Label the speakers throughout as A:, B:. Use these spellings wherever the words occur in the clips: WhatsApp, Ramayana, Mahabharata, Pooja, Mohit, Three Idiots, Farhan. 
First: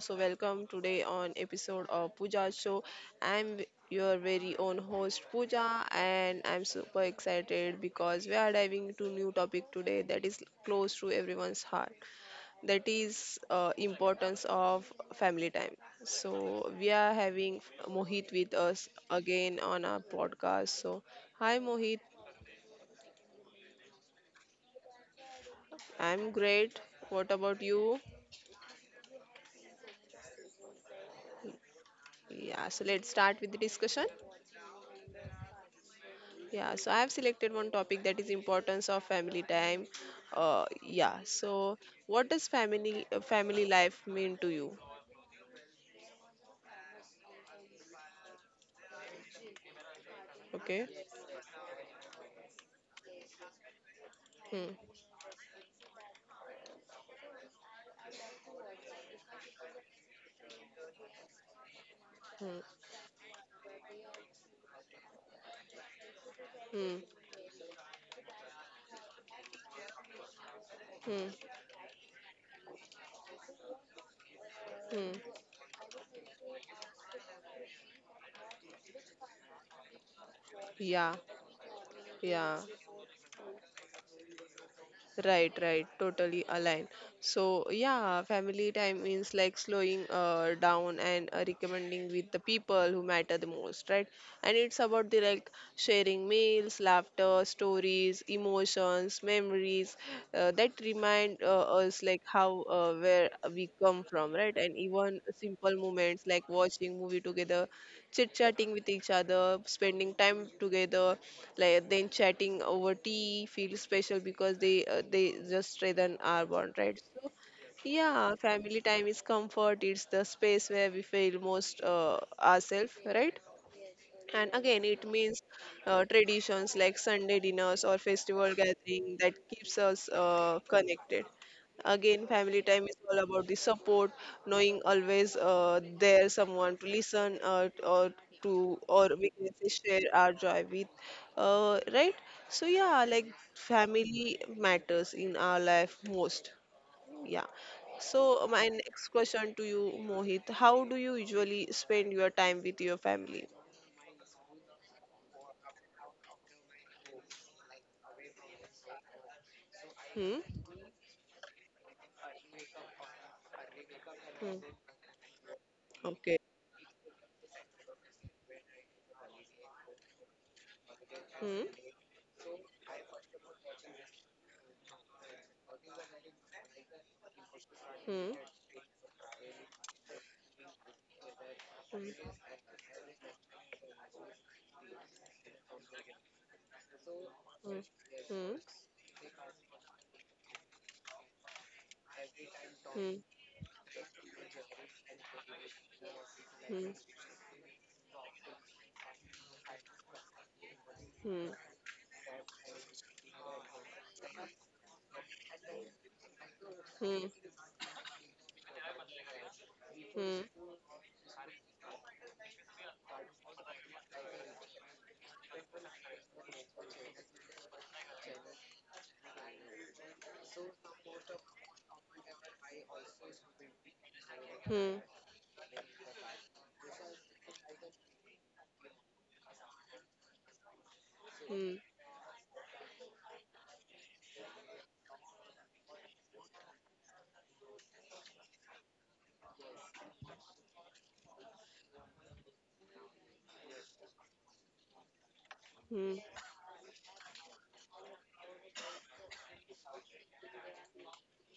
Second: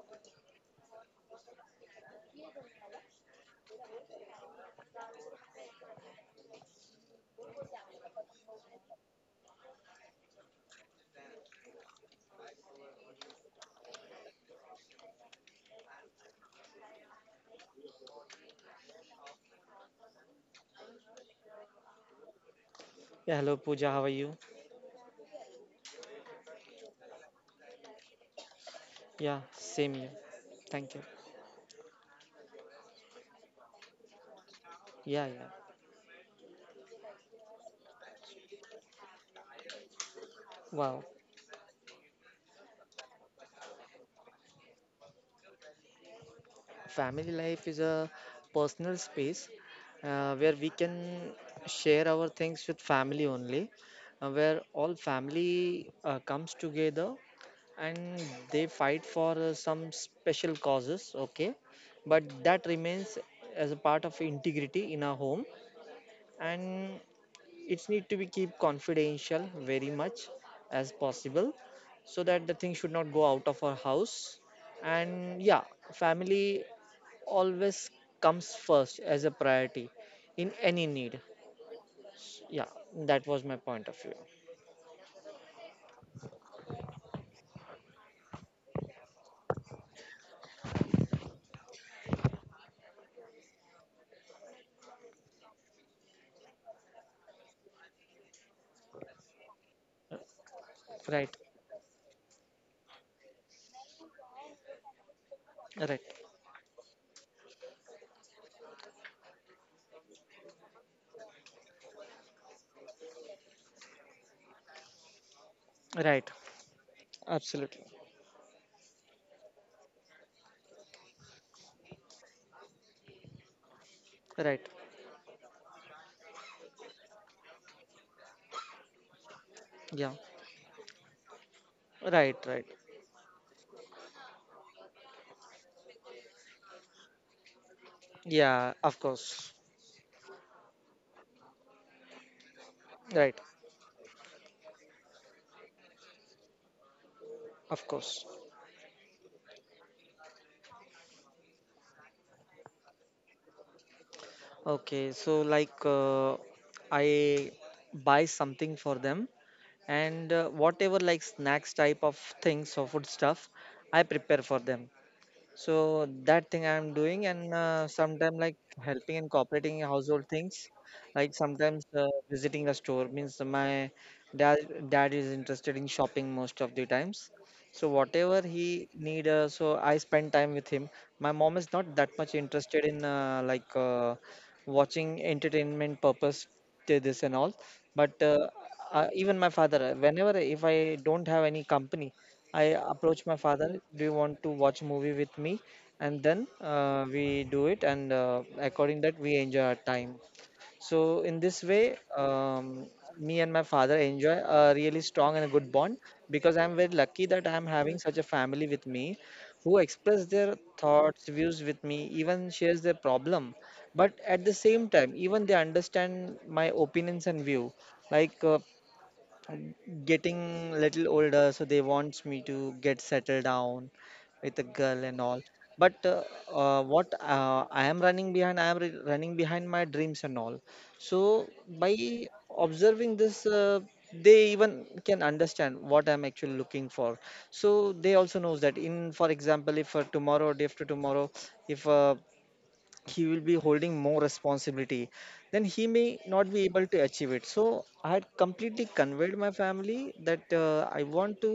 A: So, welcome today on episode of Pooja's show. Your very own host Pooja, and I'm super excited because we are diving into new topic today that is close to everyone's heart. That is importance of family time. So, we are having Mohit with us again on our podcast. So, hi Mohit,
B: Yeah, hello Pooja, how are you?
A: I'm great. What about you?
B: Yeah, same here. Thank you.
A: Yeah, so let's start with the discussion.
B: Yeah, yeah.
A: Yeah, so I have selected one topic that is importance of family time.
B: Wow.
A: Yeah, so what does family life mean to you?
B: Family life is a personal space where we
A: Okay.
B: can share our things with family only, where
A: Hmm.
B: all family comes together, and they fight for some special causes, okay? But
A: Hmm.
B: that remains as a part of integrity in our home, and
A: Hmm.
B: it's need to be keep confidential very much as
A: Hmm.
B: possible, so that the thing should not go out of our house.
A: Hmm.
B: And yeah, family always comes first as a priority in any need.
A: Yeah.
B: Yeah,
A: Yeah.
B: that was my point of view.
A: Right, right, totally aligned. So, yeah, family time means like slowing down and recommending with the people who matter the most, right? And it's about the like sharing meals, laughter, stories, emotions, memories that
B: Right,
A: remind us like how where we come from, right? And even simple
B: right,
A: moments like watching movie together, chit chatting with each other, spending time together, like then chatting over tea feels special because they just strengthen
B: right,
A: our bond, right? So,
B: absolutely.
A: yeah, family time is comfort. It's the space where we feel most ourselves, right? And
B: Right.
A: again it means traditions like Sunday dinners or festival gathering that keeps
B: Yeah.
A: us connected. Again
B: Right, right.
A: family time is all about the support, knowing always there someone to listen or
B: Yeah,
A: to,
B: of
A: or
B: course.
A: we can say share our joy with, right? So yeah,
B: Right,
A: like family matters in our life most, yeah.
B: of course.
A: So my next question to you, Mohit, how do you usually spend your time with your family?
B: Okay, so like I buy something for them, and
A: Hmm?
B: whatever like snacks type of things or food stuff, I prepare for
A: Hmm.
B: them. So that
A: Okay.
B: thing I'm doing, and sometimes like helping and cooperating in household things, like
A: Hmm.
B: sometimes visiting the store, means my dad dad is interested in shopping most of the times. So whatever
A: Hmm.
B: he need, so I spend time with him. My mom is not that much
A: Hmm.
B: interested in like watching entertainment purpose, this and all,
A: Hmm.
B: but
A: Hmm.
B: even my father, whenever if I don't have any company, I approach
A: Hmm.
B: my father, do you want to watch movie with me? And then
A: Hmm.
B: we do it, and according that we enjoy our time. So in
A: Hmm. Hmm.
B: this way, me and my father enjoy a really strong and a good bond, because I'm very lucky that I'm having such a family with me, who express their
A: Hmm.
B: thoughts, views with me, even shares their problem. But at the same time, even they understand my opinions and view. Like getting little older, so they wants me to get settled down with a girl
A: Hmm.
B: and all. But what I am running behind my dreams and all. So
A: Hmm.
B: by observing this, they even can understand what I'm actually looking for. So they also knows that in, for example, if tomorrow, day after tomorrow, if he will be holding more responsibility, then he
A: Hmm.
B: may not be able to achieve it. So I had completely conveyed my family that I want to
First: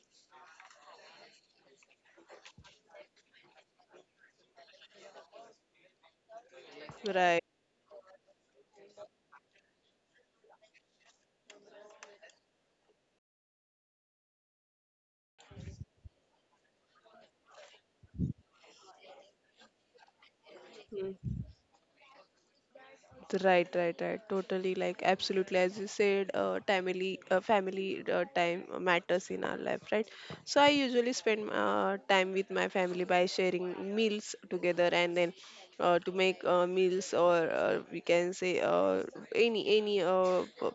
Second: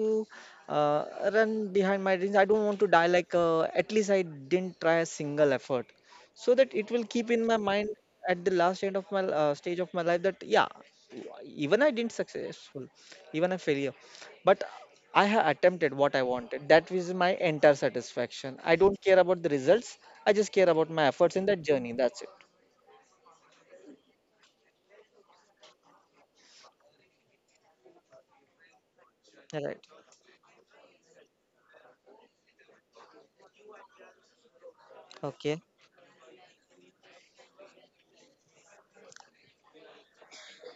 B: uh, run behind my dreams. I don't want to die like at least I didn't try a single effort, so that it will
A: Right.
B: keep in my mind at the last end of my stage of my life, that yeah, even I didn't successful, even a failure, but I have attempted what I wanted. That was my entire satisfaction. I don't care about the results. I just care about my efforts
A: Hmm.
B: in that journey. That's it.
A: Right, right, right. Totally, like absolutely, as you said, family, family time matters in our
B: Right.
A: life, right? So I usually spend time with my family by sharing meals together, and then
B: Okay.
A: to make meals, or we can say any any uh, p-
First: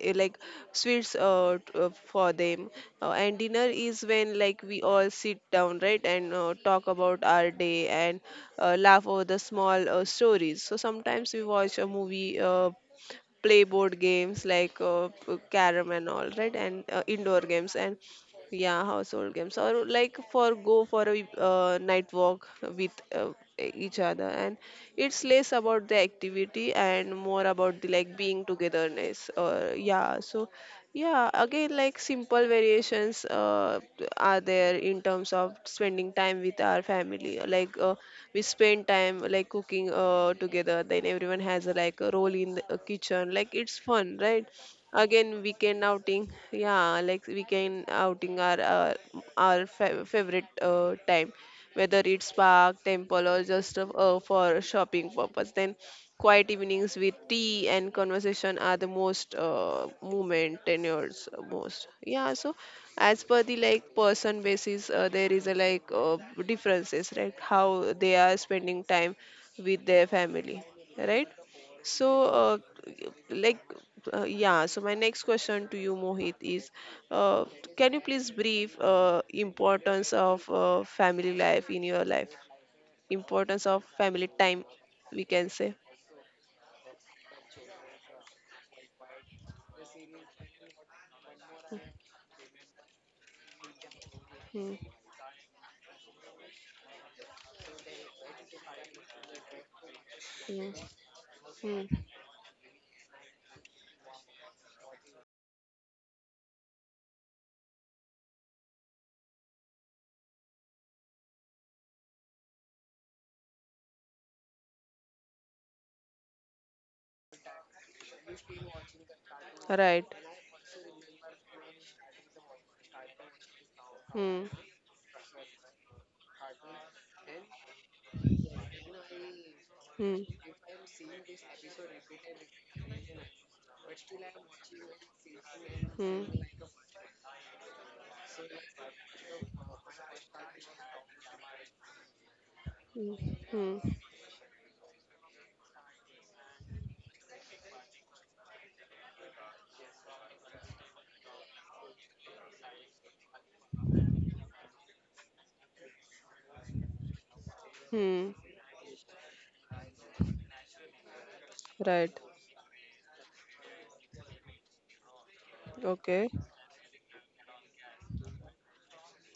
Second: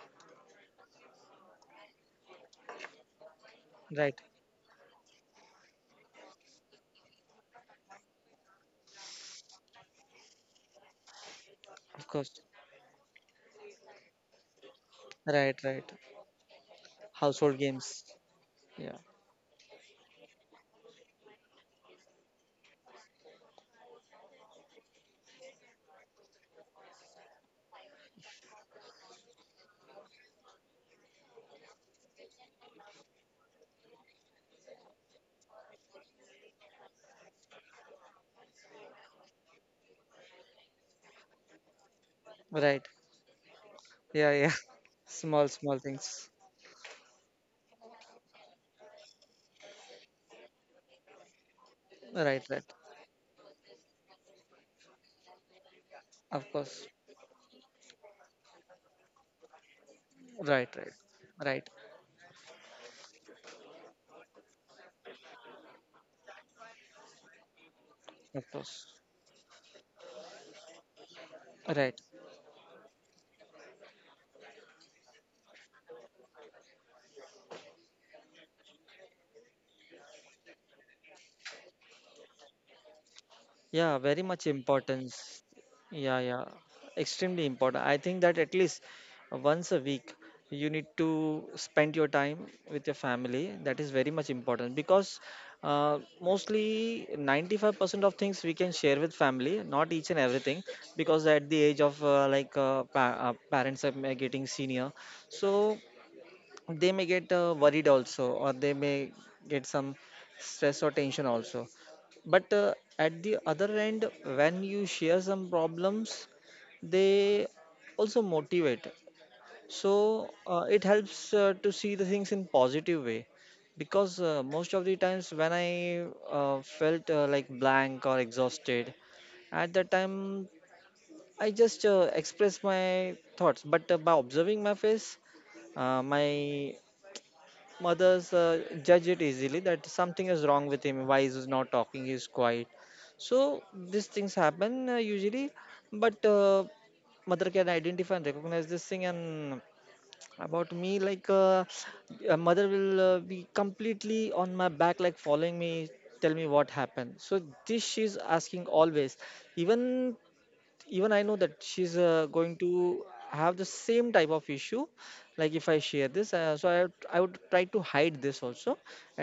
A: like sweets for them, and dinner is
B: Right.
A: when like we all sit down, right, and talk about our day and laugh over the small stories. So sometimes we watch a
B: Of course.
A: movie, play board games like
B: Right, right.
A: carom and all, right, and indoor
B: Household
A: games and
B: games.
A: yeah,
B: Yeah.
A: household games, or like for go for a night walk with each other, and it's less about the activity and more about the like being togetherness, or yeah. So yeah, again, like simple variations are there in terms of spending time with our family. We spend time like cooking together. Then everyone has a, like a role in the
B: Right.
A: kitchen. Like it's fun,
B: Yeah,
A: right?
B: yeah.
A: Again,
B: Small, small
A: weekend
B: things.
A: outing. Yeah, like weekend outing are our fa favorite time, whether it's
B: Right, right.
A: park, temple, or just for shopping purpose. Then
B: Of
A: quiet
B: course.
A: evenings with tea and conversation are the most movement
B: Right, right,
A: tenures
B: right.
A: most. Yeah, so as per the like person basis, there is a like differences, right? How they are
B: Of course.
A: spending time with their family, right?
B: Right.
A: So, like, yeah, so my next question to you, Mohit, is uh, can you please brief importance of family life in your life? Importance of
B: Yeah, very
A: family
B: much
A: time, we
B: importance.
A: can say.
B: Yeah, yeah, extremely important. I think that at least once a week you need to spend your time with your family. That is very much
A: Hmm,
B: important, because mostly 95% of things we can share with family, not each and
A: hmm,
B: everything, because at the
A: hmm.
B: age of like pa parents are getting senior, so they may get worried also, or they may get some stress or tension also. But at the other end, when you share some problems, they also motivate.
A: Right.
B: So it helps to see the things in positive way, because
A: Hmm,
B: most of the times when I felt like blank or exhausted, at that
A: hmm,
B: time I just expressed my thoughts, but by observing my face, my
A: hmm,
B: mothers judge it easily that something is wrong with him. Why is he not talking? He's quiet.
A: hmm,
B: So
A: hmm,
B: these things happen usually, but mother can identify and recognize this thing. And about me, like a mother will be completely on my back, like following me, tell me what happened. So this she's
A: hmm.
B: asking always, even even I know that she's
A: Right.
B: going to have the same type of issue. Like if I share this,
A: Okay.
B: so I would try to hide this also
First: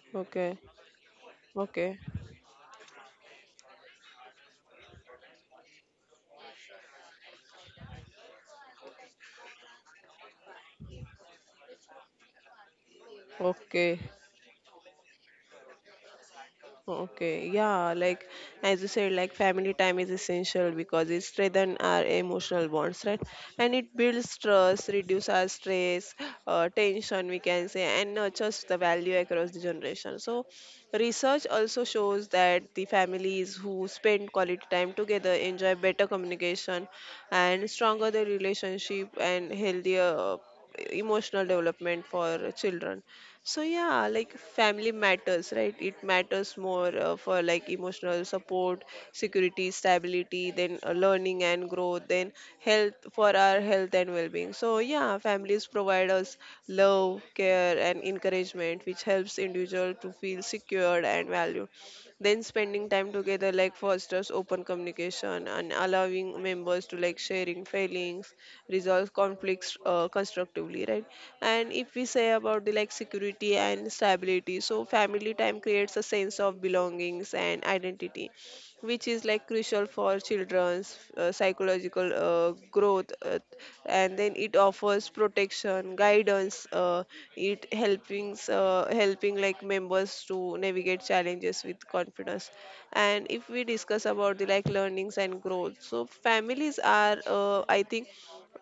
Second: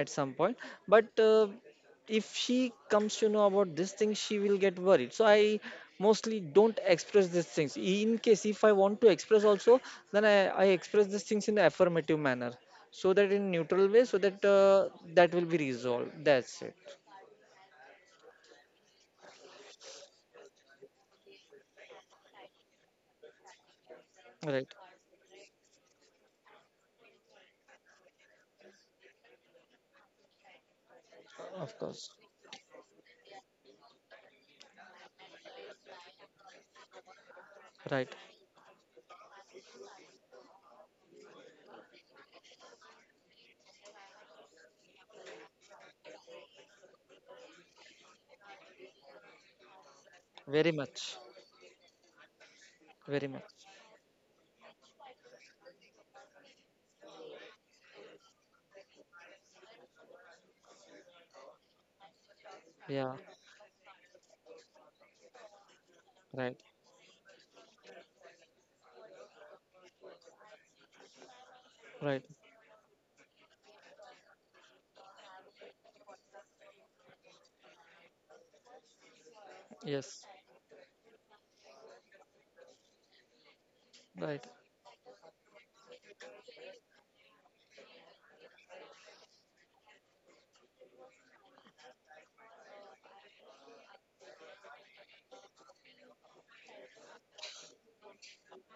B: at some
A: Okay.
B: point. But
A: Okay.
B: if she comes to know about this thing, she will get worried. So I mostly don't express these things. In case if I want to express also, then I express these things in affirmative manner, so that in neutral
A: Okay.
B: way, so that that will be resolved. That's it.
A: Okay, yeah, like as you said, like family time is essential because it strengthens our emotional bonds, right? And it builds
B: Right.
A: trust, reduces our stress, tension, we can say, and nurtures the value across the generation. So,
B: Of
A: research
B: course.
A: also shows that the families who spend quality time together enjoy better communication and
B: Right.
A: stronger the relationship and healthier emotional development for children. So yeah, like family matters, right? It matters more for like emotional support, security, stability,
B: Very
A: then
B: much.
A: learning and growth, then health
B: Very
A: for our
B: much.
A: health and well-being. So yeah, families provide us love, care, and encouragement, which helps individual to feel secured and valued. Then spending time
B: Yeah.
A: together like fosters open communication and allowing
B: Right,
A: members to like sharing feelings, resolve conflicts constructively, right. And if we
B: right,
A: say about the like security and stability, so family time creates a sense of belongings and identity, which is like crucial for
B: yes,
A: children's psychological growth, and then
B: right,
A: it offers protection guidance, it helping like members to navigate challenges with confidence. And if we discuss about the like learnings and growth, so families are I think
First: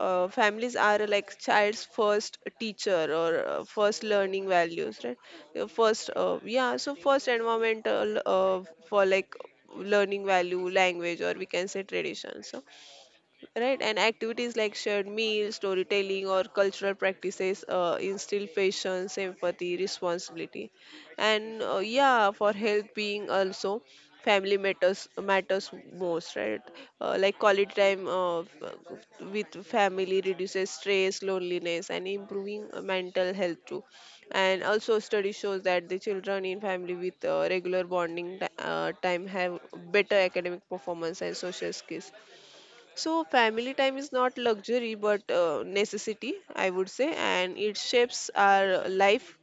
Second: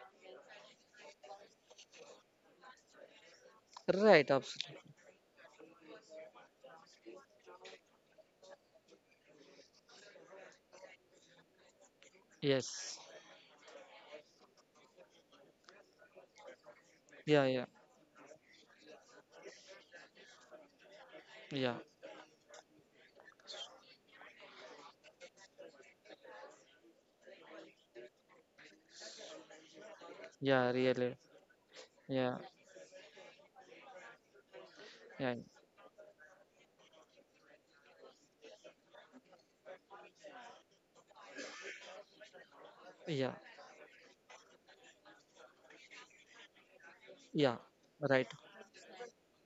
A: families are like child's first teacher, or first
B: right,
A: learning
B: absolutely,
A: values, right. First yeah so first environmental for like learning value language, or we can say tradition. So
B: yes,
A: right, and activities like shared meals, storytelling, or cultural
B: yeah,
A: practices
B: yeah,
A: instill patience, empathy, responsibility, and
B: yeah,
A: uh, yeah, for health being also family matters most, right. Like quality time with family reduces
B: yeah, really,
A: stress, loneliness, and
B: yeah,
A: improving mental health too. And also study
B: yeah,
A: shows that the children in family with regular bonding time have better academic performance and social skills. So,
B: yeah,
A: family time is not luxury but necessity, I would say,
B: yeah,
A: and it
B: right,
A: shapes our life,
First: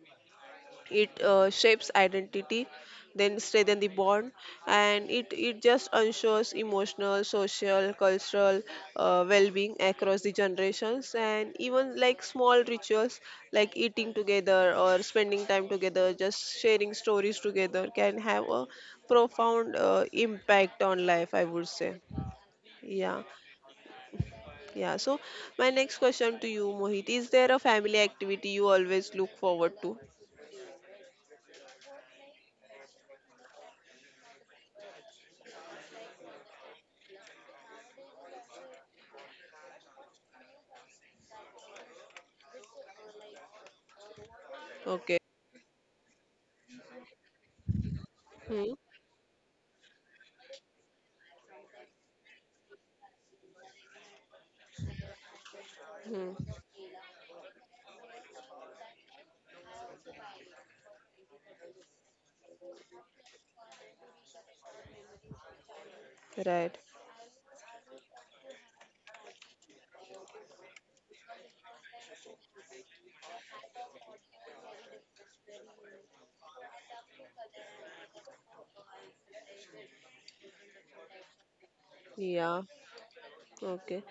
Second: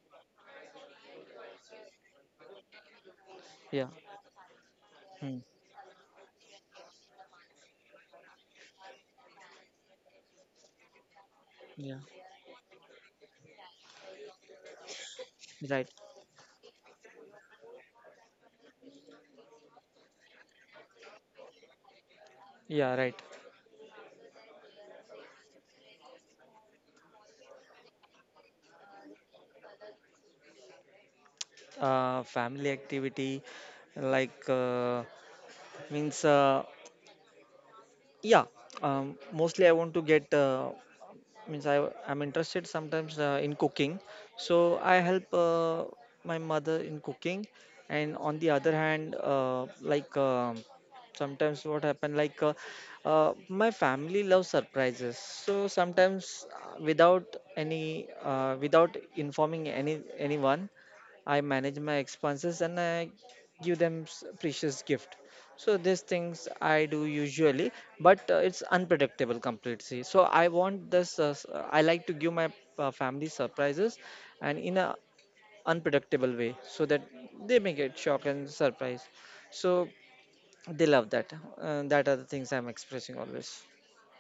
A: it shapes identity, then strengthen
B: yeah,
A: the bond, and it,
B: hmm,
A: it just ensures emotional, social, cultural well being across the generations, and
B: yeah,
A: even like small rituals like eating together or spending time
B: right,
A: together, just sharing stories together can have a profound impact on life, I would say.
B: yeah, right,
A: Yeah. Yeah, so my next question to you, Mohit, is there a family activity you always look forward to?
B: family activity like means yeah, mostly I want to get means I'm interested sometimes in cooking, so I
A: Okay.
B: help my mother in cooking. And on the other
A: Hmm.
B: hand, like sometimes what happen like my family loves surprises. So
A: Hmm.
B: sometimes without informing anyone, I manage my expenses and I give them precious gift. So these things
A: Right.
B: I do usually, but it's unpredictable completely. So I want this. I like to give my family surprises, and in a unpredictable way, so that they may get shock and surprise. So they love that. That are the things I'm
A: Yeah.
B: expressing always.
A: Okay.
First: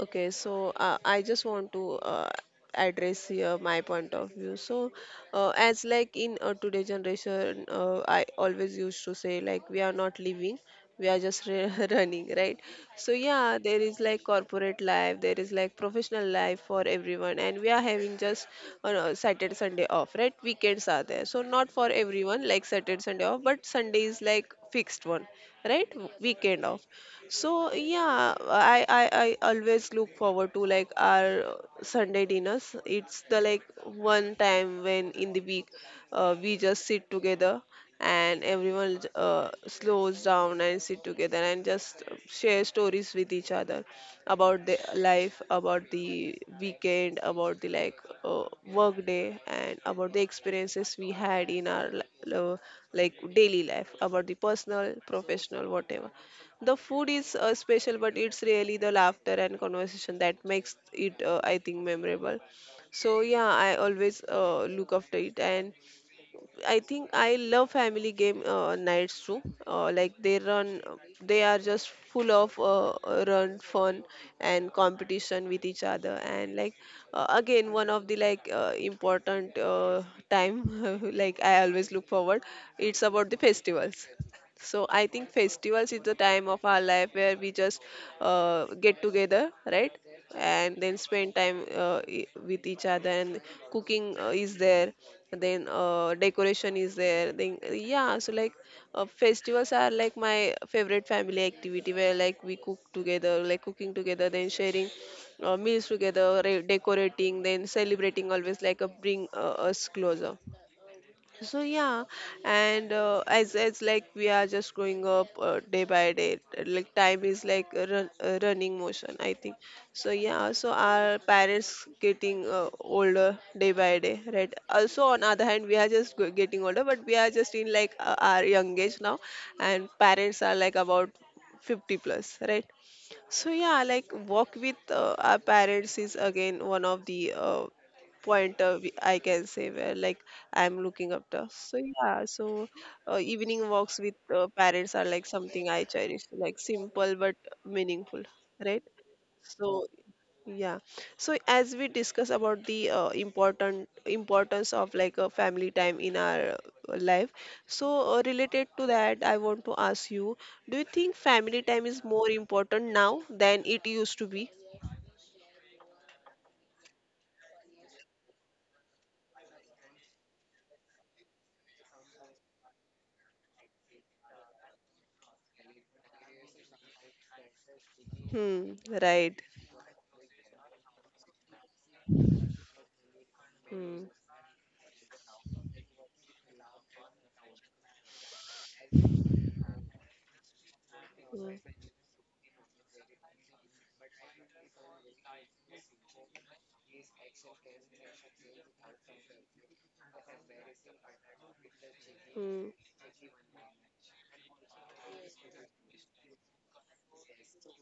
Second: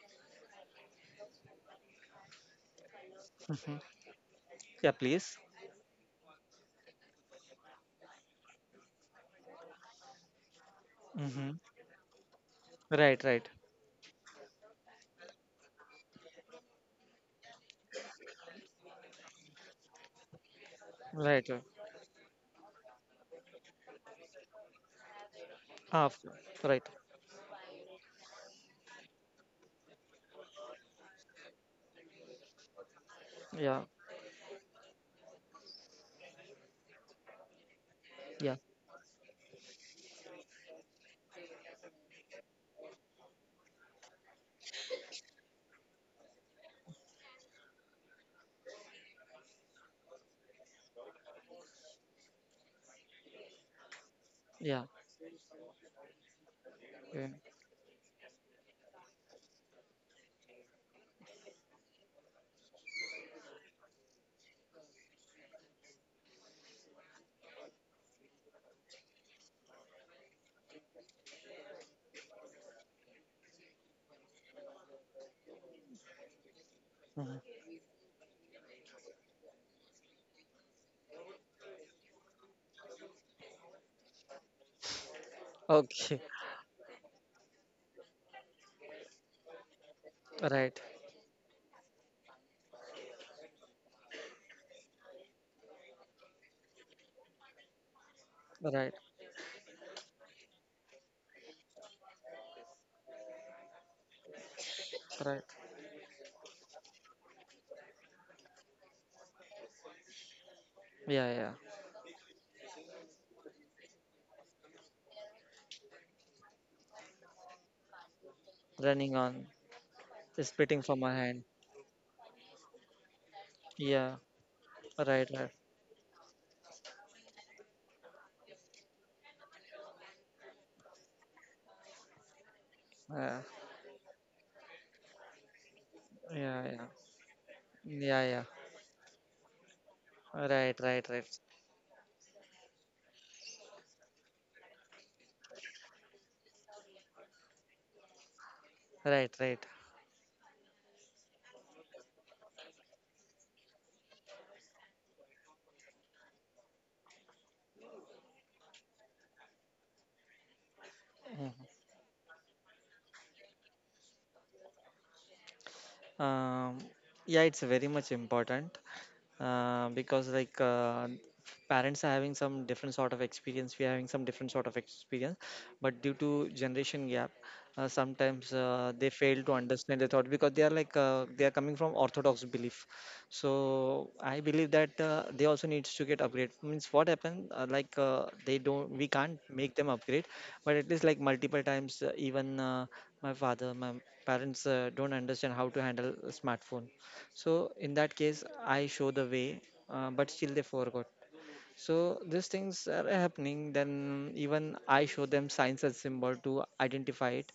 A: Okay, so I just want to address here my
B: Mhm.
A: point of view. So,
B: Yeah, please.
A: as like in today generation, I always used to say like we are not living, we are just
B: Hmm.
A: re- running, right? So
B: Right, right,
A: yeah, there is like corporate life, there is like professional life for everyone, and we are having just no, Saturday Sunday off, right? Weekends are there, so
B: right, right.
A: not for everyone like Saturday Sunday off, but Sunday is like fixed one, right?
B: Ah, of course.
A: Weekend off.
B: Right.
A: So yeah, I always look forward to like our Sunday dinners. It's the like
B: Yeah,
A: one time when in the week we just sit together and
B: yeah,
A: everyone slows down and sit together and just share stories with each other about the life, about the weekend, about the like work day, and about the experiences we had in our like daily life, about the
B: yeah.
A: personal, professional, whatever. The food
B: Yeah.
A: is special, but it's really the laughter and conversation that makes it, I think, memorable. So yeah, I always look after it, and I think I love family game nights too. Like they run, they are just full of run fun and competition with each other, and like
B: Mhm.
A: again one of the like important time like I always look forward. It's about the festivals, so I think festivals is the
B: Okay.
A: time of our life where we just get together, right? And
B: Right,
A: then spend time with each other. And cooking is there, then decoration is there. Then yeah, so like
B: right,
A: festivals are like my favorite family activity where like we cook together, like cooking together, then sharing
B: right.
A: meals together, decorating, then celebrating. Always like a bring us closer.
B: Yeah, yeah.
A: So yeah, and as like we are just growing up day by day, like time is like a run, a running
B: Running
A: motion, I
B: on.
A: think. So
B: It's
A: yeah, so
B: spitting from my
A: our
B: hand.
A: parents getting older day by
B: Yeah,
A: day, right? Also
B: right,
A: on
B: right.
A: other hand, we are just getting older, but we are just in like our young age now, and parents are like about 50 plus, right?
B: Yeah,
A: So yeah, like walk with our parents is
B: yeah,
A: again
B: yeah,
A: one of the
B: yeah, yeah.
A: I can say where like
B: Right,
A: I'm
B: right,
A: looking up
B: right,
A: to. So yeah, so evening walks with parents are like something I cherish, like simple but meaningful, right?
B: right, right.
A: So yeah. So as we discuss about the important importance of like a family time in our life, so related to that, I want to ask you, do you think
B: Mhm.
A: family time is more important now than it used to be?
B: Um, yeah, it's very much important. Because like parents are having some different sort of experience, we are having some different sort of experience, but due to generation gap sometimes
A: Hmm.
B: they
A: Right.
B: fail to understand the thought, because they are coming from orthodox belief. So
A: Hmm.
B: I believe that they also needs to get upgrade, means what happened like they don't we can't make them upgrade. But at least like
A: Hmm.
B: multiple times even my parents don't understand how to handle a smartphone. So in that case, I show the way, but still they forgot. So
A: Hmm.
B: these things are happening. Then even I show them signs and symbol to identify it,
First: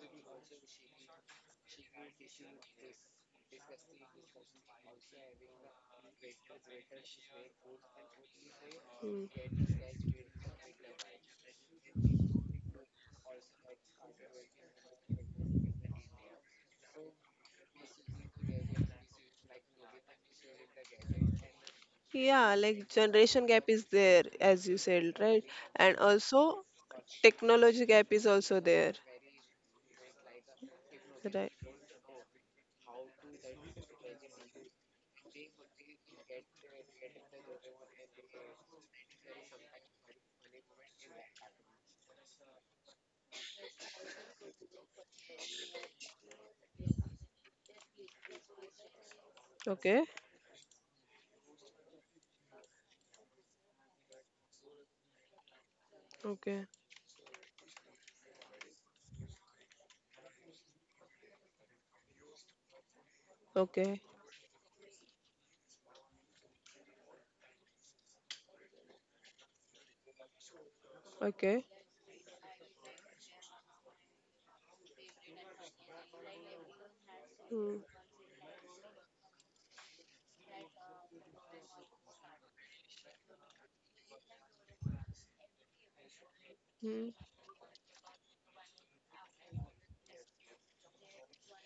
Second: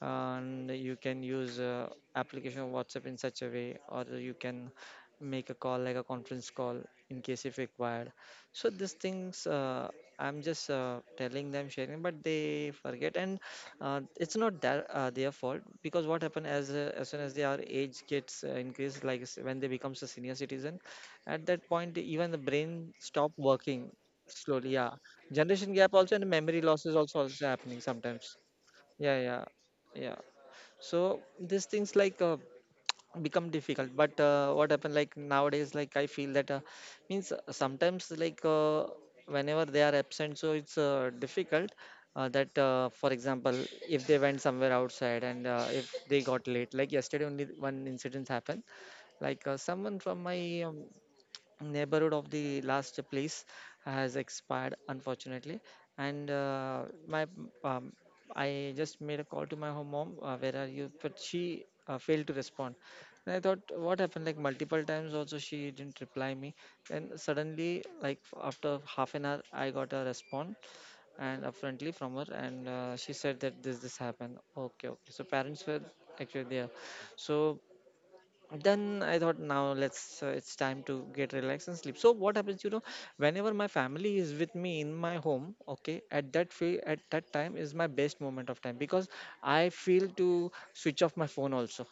B: and you can use application of WhatsApp in such a way, or you can make a call like a conference call in case if required. So these things
A: Hmm.
B: I'm just telling them sharing, but they forget. And it's not that their fault, because what happen, as soon as their age gets increased, like when they becomes a senior citizen, at that point, even the
A: Yeah,
B: brain
A: like
B: stop
A: generation gap
B: working
A: is there,
B: slowly. Yeah,
A: as you said, right?
B: generation gap also,
A: And
B: and memory loss
A: also
B: is also happening
A: technology gap
B: sometimes.
A: is also there,
B: Yeah, yeah, yeah. So these
A: right?
B: things like become difficult, but what happened like nowadays, like I feel that means sometimes like whenever they are absent, so it's difficult that for example, if they went somewhere outside, and if they got late, like yesterday only one incident happened, like someone from
A: Okay.
B: my neighborhood of the last place has expired unfortunately. And
A: Okay.
B: my um, I just made a call to my home mom, where are you? But she failed to respond, and I thought, what happened?
A: Okay.
B: Like multiple times also she didn't reply me. Then suddenly, like after half an hour, I got a response, and
A: Okay.
B: friendly from her, and she said that this happened. Okay, okay. So parents were actually there. So
A: Hmm.
B: then I thought, now let's it's time to get relaxed and sleep. So what happens? Whenever my family is with me in my home, okay, at that
A: Hmm.
B: time is my best moment of time, because I feel to switch off my phone also.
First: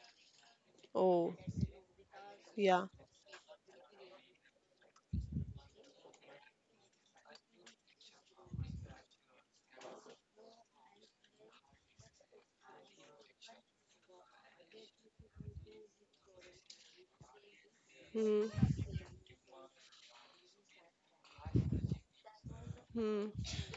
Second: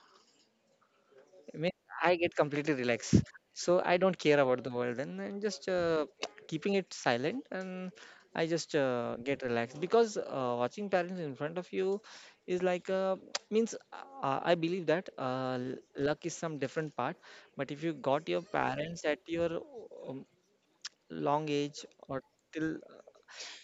A: Oh,
B: I mean, I get completely
A: yeah.
B: relaxed. So I don't care about the world, and I'm just keeping it silent, and I just get relaxed because watching parents in front of you is like means I believe that luck is some different part, but if you got your
A: Hmm.
B: parents at your um, long age or till
A: Hmm.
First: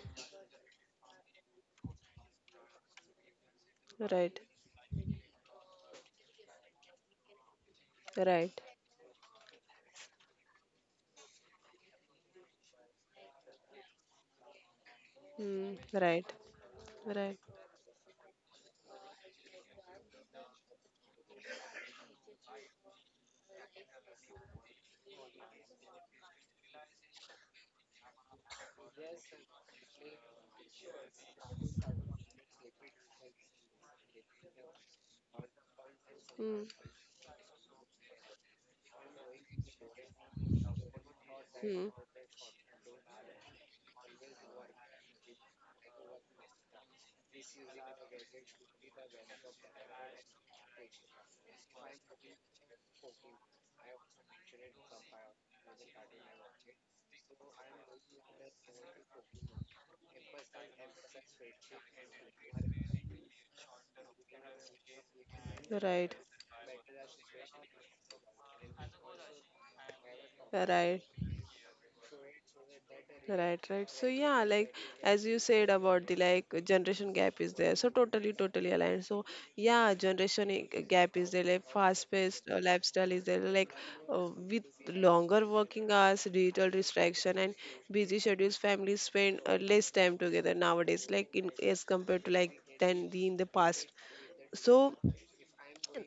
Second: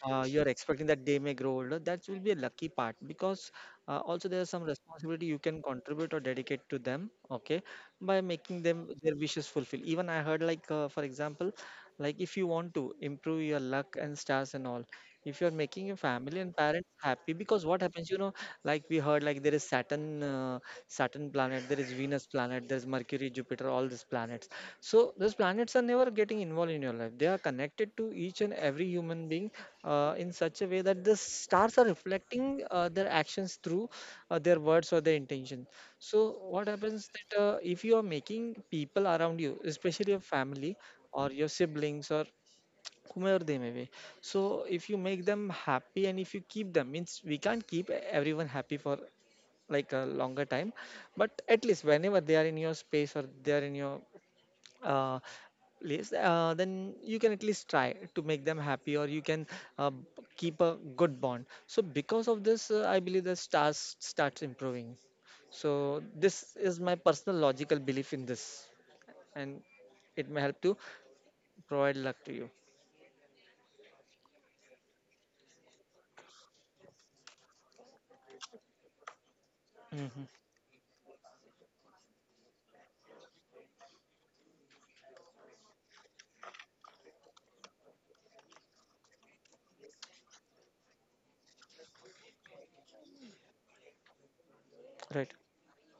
B: you're expecting that they may grow older, that will be a lucky part because also
A: Right.
B: there's some responsibility you can contribute or dedicate to them, okay, by
A: Right.
B: making them their wishes fulfilled. Even I heard, like, for example, like if you want to improve your luck and stars and all, if you're
A: Hmm.
B: making your
A: Right.
B: family and parents happy,
A: Right.
B: because what happens, like we heard, like, there is Saturn, Saturn planet, there is Venus planet, there's Mercury, Jupiter, all these planets. So those planets are never getting involved in your life. They are connected to each and every human being in such a way that the stars are reflecting their actions through their words or their intention. So
A: Hmm.
B: what happens that if you are making people around you, especially your family or your
A: Hmm.
B: siblings or whomever they may be, so if you make them happy and if you keep them, means we can't keep everyone happy for like a longer time, but at least whenever they are in your space or they are in your uh, place, then you can at least try to make them happy, or you can uh, b- keep a good bond. So because of this, I believe the stars starts improving.
A: Right.
B: So this is my personal logical belief in this, and it may help to
A: Right.
B: provide luck to you.
A: Right, right. So yeah, like as you said about the like generation gap is there. So totally, totally aligned. So yeah,
B: Hmm.
A: gap is there. Like fast-paced lifestyle is there. Like with longer working hours, digital distraction, and busy schedules, families spend less time together nowadays, like in as compared to like than the in the past. So
B: Right.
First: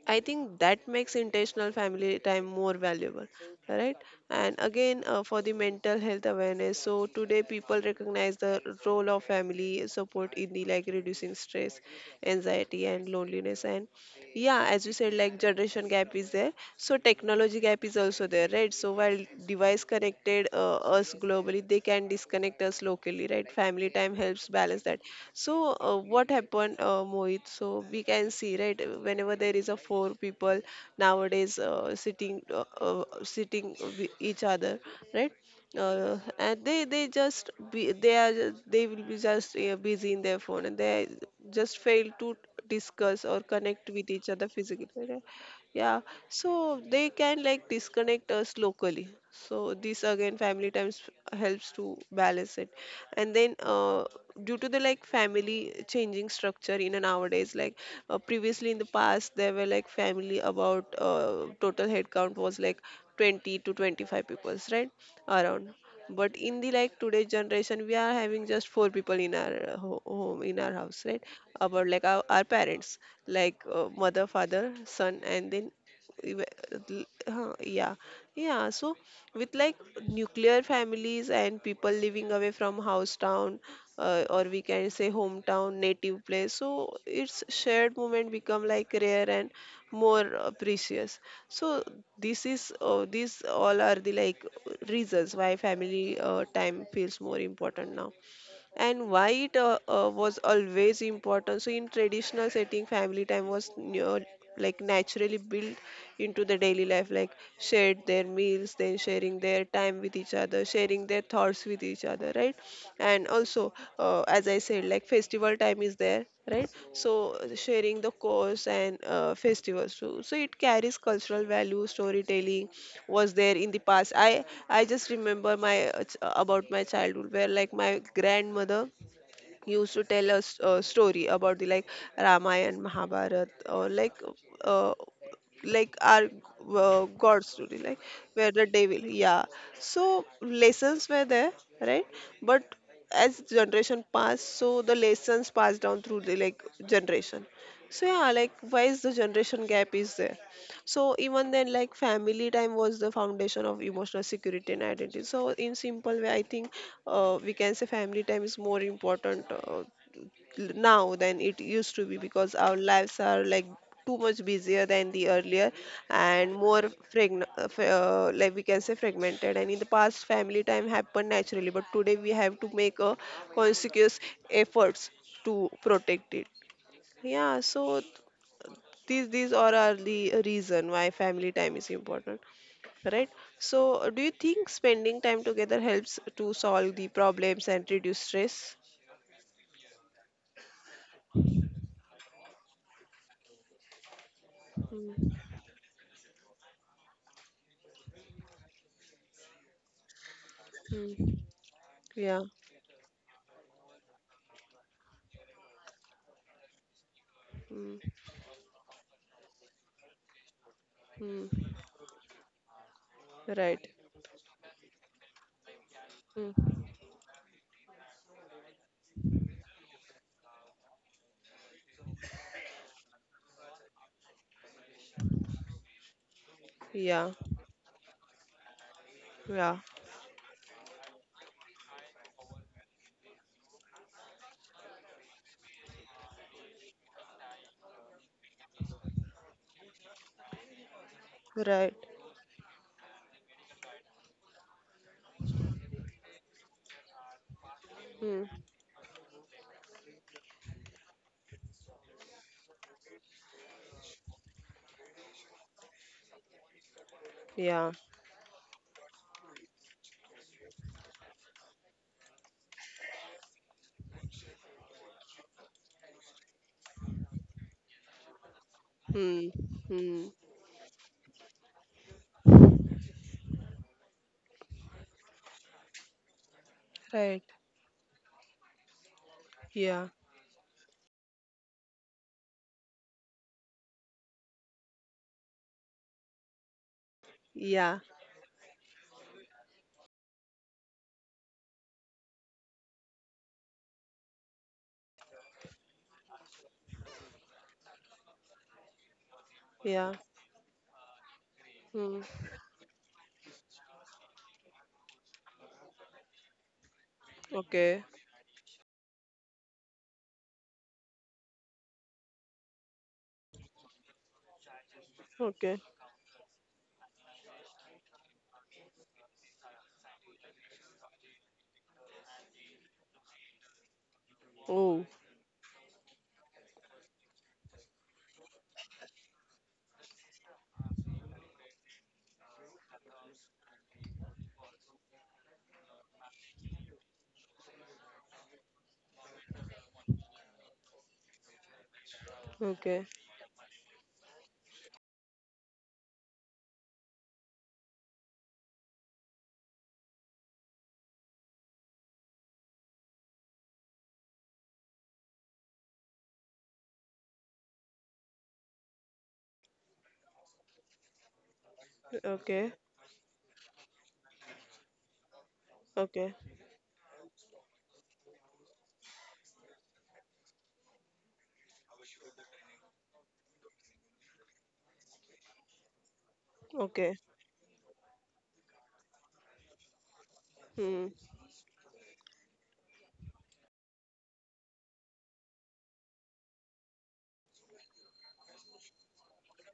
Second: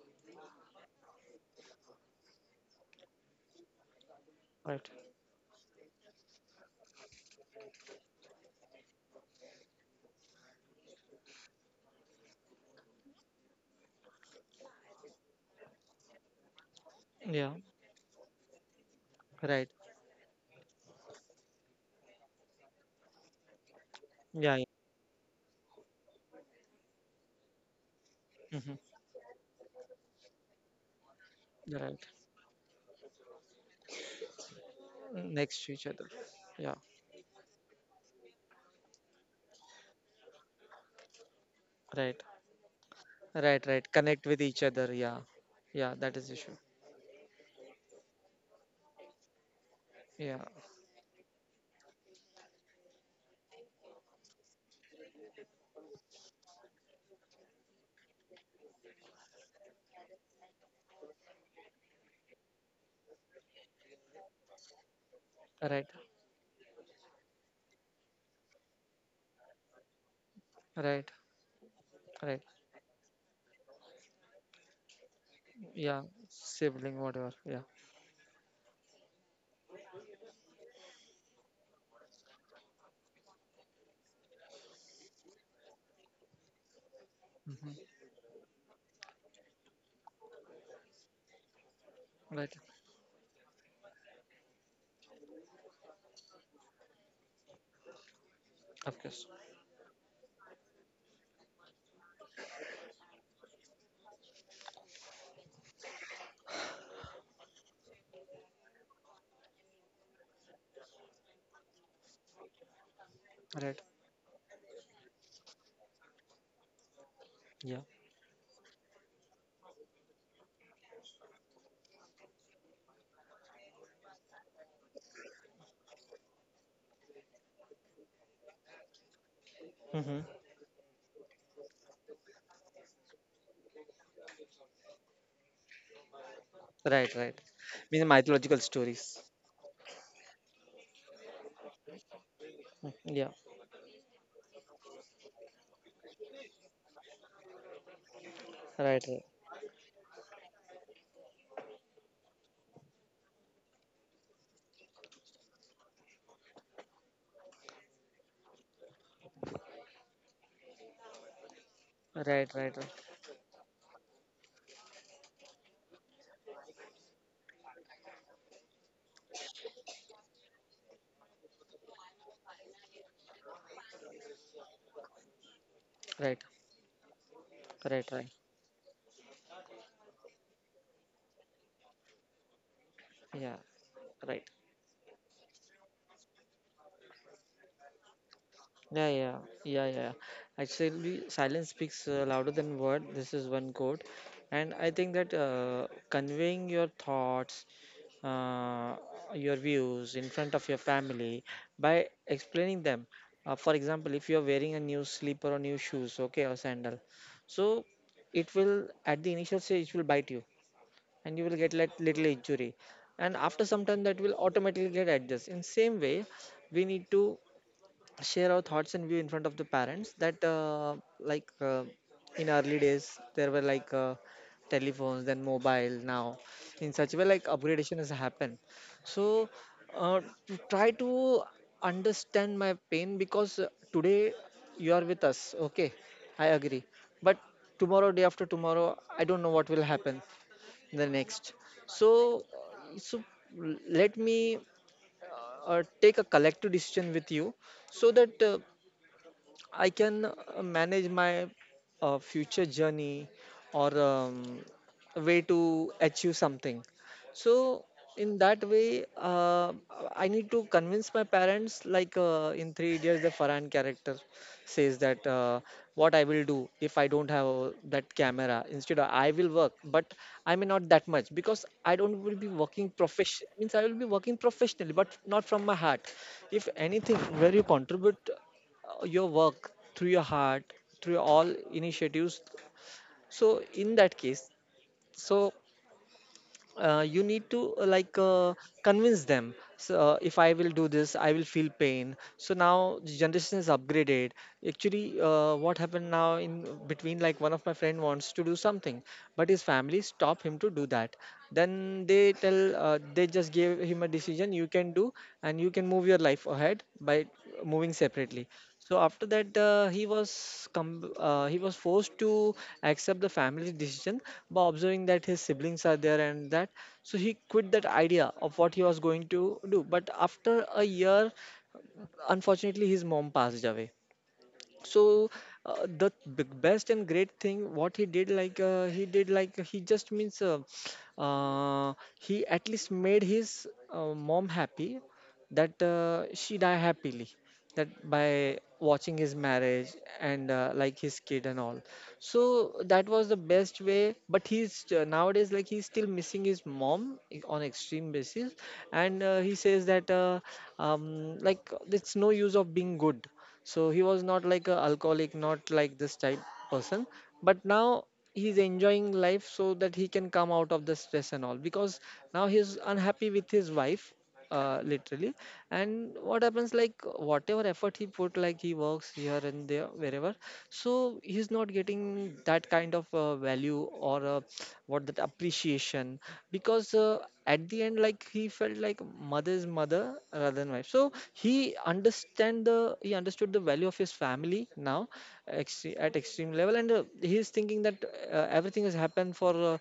A: I think that makes intentional family time more valuable, right? And
B: Right.
A: again, for the mental health awareness, so today people recognize the role of family support in the like reducing stress, anxiety, and loneliness. And yeah, as you said, like generation gap is there. So
B: Yeah.
A: technology gap is also there, right? So while
B: Right.
A: device connected us globally, they can disconnect us locally, right? Family time helps
B: Yeah,
A: balance that. So what happened, Mohit? So we can
B: yeah.
A: see,
B: Hmm.
A: right? Whenever there is a four people nowadays
B: Right.
A: sitting, sitting with each other, right?
B: Next to each other.
A: And
B: Yeah.
A: they just be they are ju- they will be just busy in their phone and they just
B: Right,
A: fail to discuss or
B: right, right,
A: connect with
B: connect
A: each
B: with
A: other
B: each other.
A: physically,
B: Yeah.
A: right?
B: Yeah,
A: Yeah,
B: that is issue.
A: so they can like disconnect us locally, so this
B: Yeah.
A: again family times helps to balance it. And then due to the like family changing structure in a nowadays, like previously in the past there were like family about total headcount was like 20 to 25 peoples, right? Around.
B: Right.
A: But in the like today's generation we are having just four people in our home, in our
B: Right.
A: house, right? About like
B: Right.
A: our parents, like mother, father, son, and then
B: Yeah.
A: ev-
B: Sibling, whatever. Yeah.
A: yeah. Yeah, so with like nuclear families and people living away from house town, or we can say hometown, native place, so its
B: Hmm.
A: shared moment become like rare and more precious. So
B: Right.
A: this is these all are the like reasons why family time feels more important now
B: Of
A: and
B: course.
A: why it was always important. So in traditional setting family time was near like naturally built into the daily life, like shared their meals, then sharing their time with each other, sharing their thoughts with each other, right? And
B: Right.
A: also as I said, like festival time is there, right? So
B: Yeah.
A: sharing the course and festivals too. So it carries cultural value. Storytelling was there in the past. I just remember my about my childhood where like my grandmother used to
B: Hmm.
A: tell us story about the like Ramayana and Mahabharata, or uh, like our
B: Right. Right.
A: god story,
B: Means
A: like
B: mythological
A: where the devil,
B: stories.
A: yeah. So lessons were there, right? But
B: Mm. Yeah.
A: as generation passed, so the lessons passed down through the like generation. So yeah, like
B: Right.
A: why is
B: Right.
A: the generation gap is there. So even then, like family time was the foundation of emotional security and identity. So in simple way, I think we can say family time is more important now than it used to be
B: Right. Right.
A: because
B: Right.
A: our lives are like too much busier than the earlier and more like we can say fragmented. And in the past family time happened naturally, but today we have to make a conscious efforts to
B: Right.
A: protect it. Yeah,
B: Right.
A: so
B: Right.
A: these are the reason why family time is important, right?
B: Yeah.
A: So do you
B: Right.
A: think spending time together helps to solve the problems and reduce stress?
B: Yeah. Yeah. Yeah. Yeah. Actually, silence speaks louder than word. This is one quote, and I think that
A: mm,
B: conveying your thoughts, uh, your views in front of your family
A: mm,
B: by
A: yeah.
B: explaining them. For example, if you are wearing a new slipper or new shoes, okay, or sandal, so
A: mm,
B: it will, at the initial stage, it will bite you, and you will get
A: mm,
B: like little injury, and after some
A: right.
B: time that will automatically get adjusted. In same way, we
A: mm,
B: need to share our thoughts and view in front of the parents that, in early days there were like telephones, then mobile now. In such a way, like
A: yeah.
B: upgradation has happened. So
A: Yeah,
B: uh, to try to understand my pain, because today you are with us, okay, I agree, but tomorrow, day after tomorrow, I don't know what will happen the next. So
A: right.
B: so let me take a collective decision with you, so that
A: mm,
B: I can manage my future journey or way to achieve something. So
A: yeah.
B: in that way, I need to convince my parents. Like in Three Idiots, the Farhan character says that what I will do if I don't have that camera. Instead, I will
A: mm,
B: work, but
A: mm,
B: I may not that much, because I don't will be working profession, means I will be working professionally, but not from my heart. If anything, where
A: right.
B: you contribute your work through
A: Yeah,
B: your heart, through all initiatives, so in that case, so you need to
A: yeah,
B: convince them. So if I will do this, I will feel pain. So now the generation is upgraded. Actually, what happened now, in between, like one of my friend wants to do something, but his family
A: yeah.
B: stop him to do that. Then they
A: mm,
B: tell, they just gave him a decision: you can do, and you can move your life ahead by moving
A: okay.
B: separately. So after that, he was com- he was forced to accept the family's decision by observing that his siblings
A: Okay,
B: are there and that. So he quit that idea of what he was going to do. But after a year, unfortunately, his mom passed away.
A: oh,
B: So the best and great thing what he did, like he did, like he just means, uh, he at least made his mom happy, that she die happily, that by watching his marriage and like his kid and all. So that
A: okay
B: was the best way, but he's nowadays, like he's still missing his mom on extreme basis. And he says that like it's no use of being good. So he was not like a alcoholic, not like this type person, but now he's enjoying life so that he can come out of the stress and all, because
A: okay,
B: now he's
A: okay,
B: unhappy with his wife, literally. And what
A: okay,
B: happens, like whatever effort he put, like he works here and there, wherever, so he's not getting that kind of value or what, that appreciation, because
A: okay.
B: at the end, like he felt like mother's mother rather than wife. So
A: mm,
B: he understand the he understood the value of his family now, at extreme level, and he is thinking that everything has happened for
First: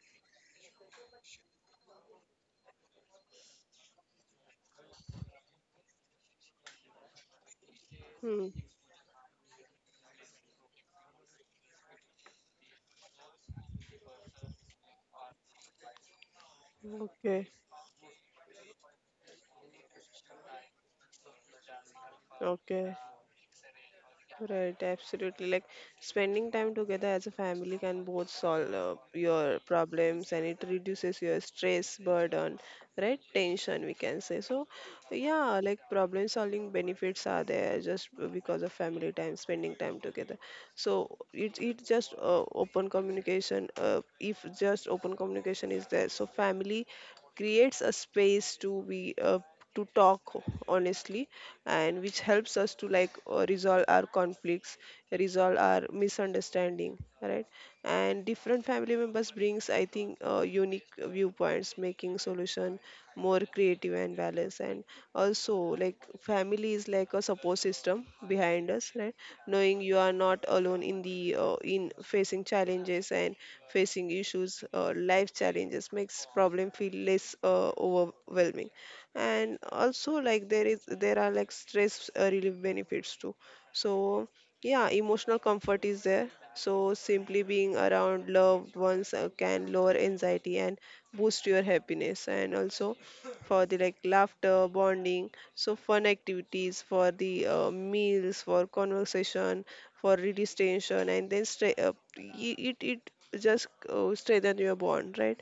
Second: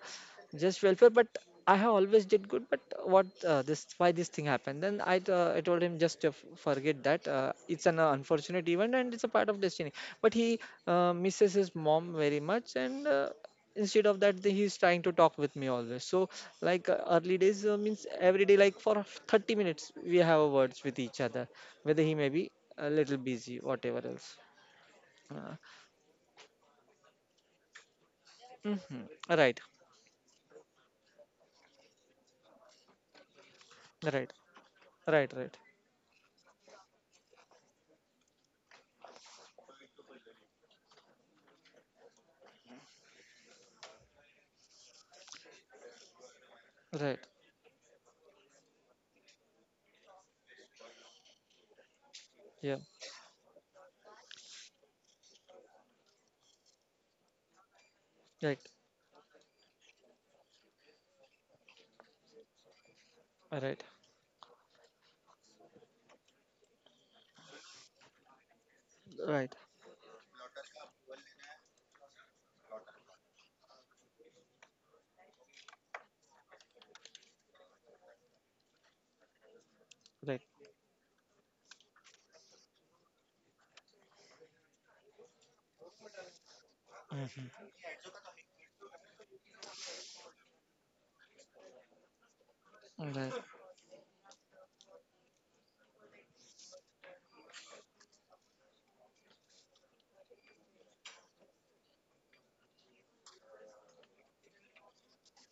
B: just welfare. But I have always did good. But what, this why this thing happened? Then I told him, just forget that. It's an
A: mm.
B: unfortunate event and it's a part of destiny. But he misses his mom very much. And. Instead of that, he's trying to talk with me always. So like early
A: Okay,
B: days, means every day, like for 30 minutes we have a words with each other, whether he may be a
A: okay,
B: little busy, whatever else.
A: right,
B: Uh,
A: absolutely. Like spending time together as a family can both solve
B: mm-hmm. Right.
A: your problems and it reduces your stress, burden, right? Tension, we can
B: Right.
A: say. So,
B: Right. Right.
A: yeah, like problem solving benefits are there just because of family time, spending time together. So it just open communication. If just open communication is there, so family
B: Right.
A: creates a space to be to talk honestly, and which helps
B: Yeah.
A: us to like resolve our conflicts, resolve our misunderstanding, right? And
B: Right.
A: different family members brings, I think, unique viewpoints making solution more
B: Right.
A: creative and balanced. And also, like family is like a support system behind us, right?
B: Right.
A: Knowing you are not alone in the in facing challenges and facing issues, life challenges, makes problem feel less overwhelming. And also
B: Right.
A: like there are like stress relief benefits too. So yeah, emotional comfort is there. So simply
B: Mm-hmm.
A: being around loved ones can lower anxiety and boost your happiness. And also
B: Right.
A: for the like laughter bonding, so fun activities for the meals, for conversation, for release tension, and then it it just strengthen your bond, right?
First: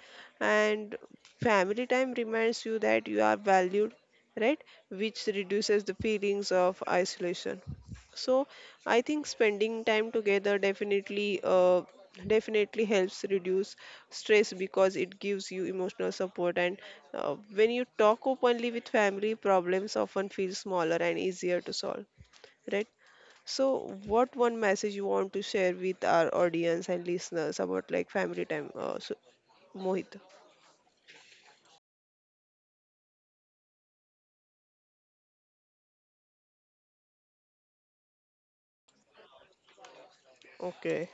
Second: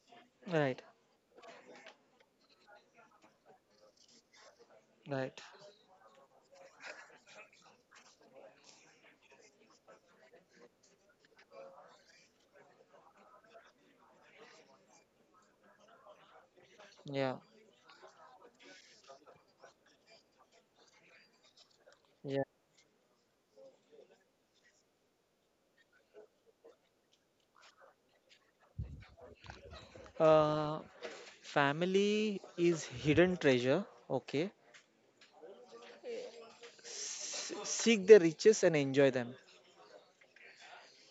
B: Right.
A: And family time reminds you that you are valued, right? Which
B: Right.
A: reduces the feelings of isolation. So I think spending time together definitely definitely helps reduce stress, because it gives you emotional support. And
B: Yeah.
A: when you talk openly with family, problems often feel smaller and easier to solve,
B: Yeah.
A: right? So what one message you want to share with our audience and listeners about like family time, so, Mohit?
B: uh, Family is hidden treasure. Okay. Seek the riches and enjoy them.
A: Okay,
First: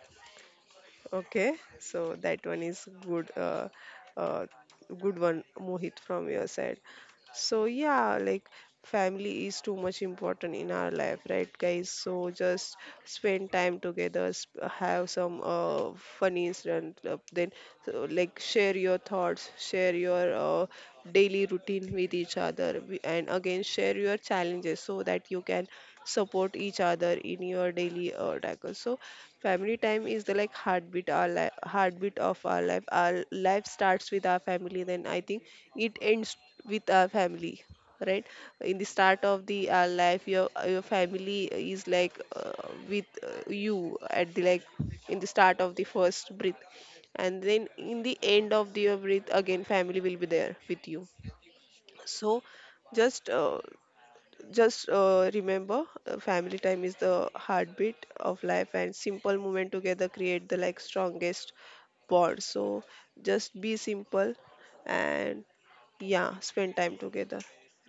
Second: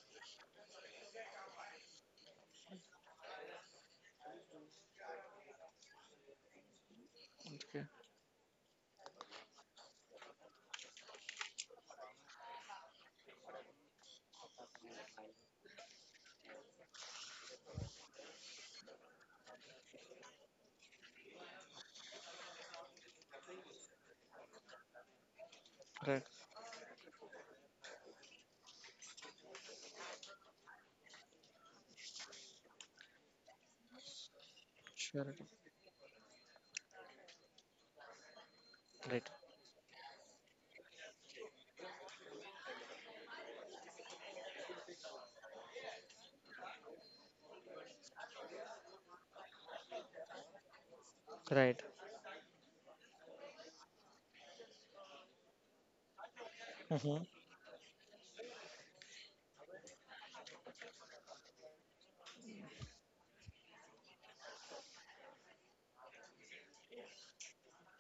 A: okay. So that one is good, uh, good one, Mohit, from your side. So
B: Okay.
A: yeah, like family is too much important in our life, right, guys? So just spend time together, have some funny incident, then, so, like share your thoughts, share your daily routine with each other, and again share your challenges so that you can
B: Right.
A: support each other in your daily tackle. So family time is the like heartbeat of our life. Our life starts with our family, then I
B: Sure.
A: think it ends with our family, right? In the start
B: Right.
A: of the our life your family is like with you at the like in the start of the first breath, and then in the end of the your breath again family will be there with you.
B: Right.
A: So just uh, just remember family time is
B: Mm-hmm.
A: the heartbeat of life and simple moment together create the like strongest bond. So just be simple and yeah, spend time together,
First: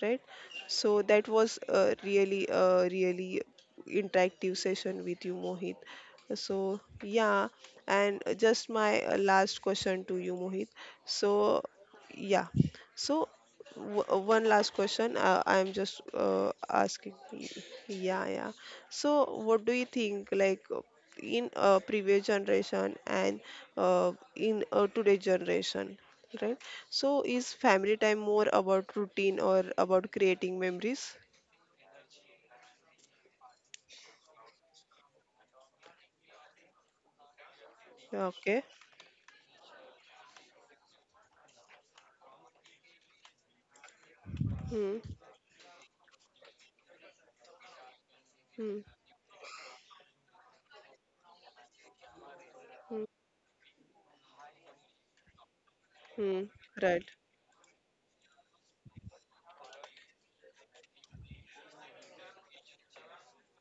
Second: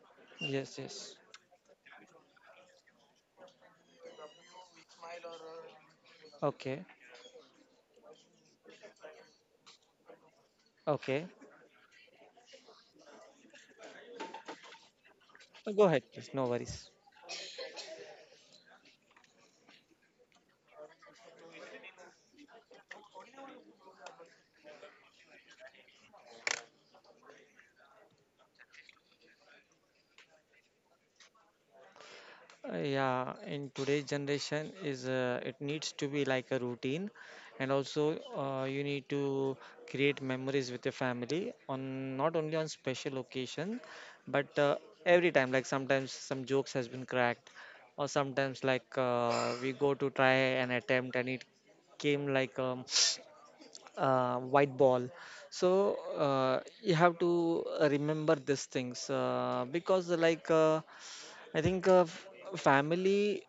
A: right?
B: Yes,
A: So
B: yes.
A: that was a really interactive session with you, Mohit. So
B: Okay.
A: yeah, and just my last question to you, Mohit. So
B: Okay.
A: yeah, so one last question. I'm
B: Go
A: just
B: ahead, please. No worries.
A: asking. Yeah, yeah. So, what do you think? Like in previous generation and in today's generation, right? So, is family time more about routine or about creating memories?
B: Yeah, in today's generation, is it needs to be like a routine, and also
A: Okay.
B: you need to create memories with your family on not only on special occasion, but
A: Hmm.
B: every time, like sometimes some jokes has been cracked, or sometimes
A: Hmm.
B: like we go to try an attempt and it came like
A: Hmm.
B: white ball. So
A: Hmm. Right.
B: you have to remember these things, because like I think family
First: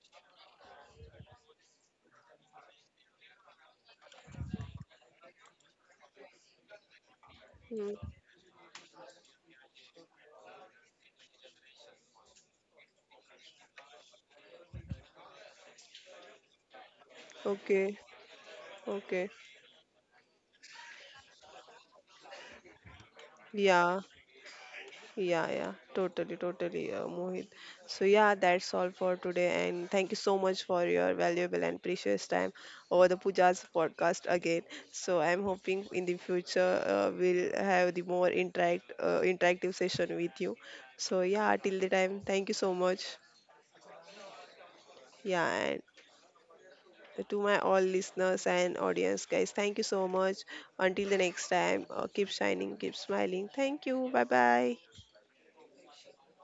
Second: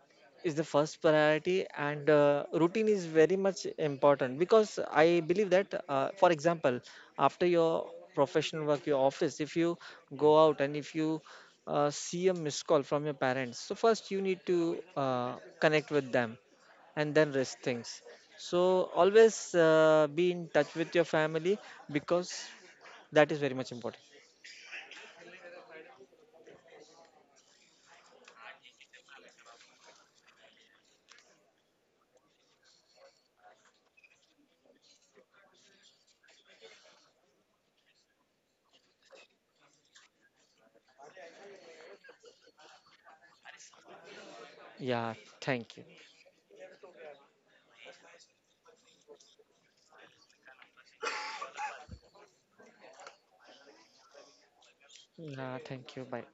B: is the first priority, and routine is very much important because I believe that, for example, after your
A: Hmm.
B: professional work, your office, if you go out, and if you see a missed call from your parents, so first you need to connect with them, and then rest
A: Okay.
B: things. So
A: Okay.
B: always be in touch with your family, because that is very much
A: Yeah.
B: important.
A: Yeah, yeah, totally, totally, Mohit. So, yeah, that's all for today. And thank you so much for your valuable and precious time over the Puja's podcast again. So, I'm hoping in the future we'll have the more interactive session with you. So, yeah, till the time, thank you so much.
B: Yeah,
A: Yeah, and
B: thank you.
A: to my all listeners and audience, guys, thank you so much. Until the next time, keep shining, keep smiling. Thank you. Bye bye.
B: Yeah, thank you. Bye.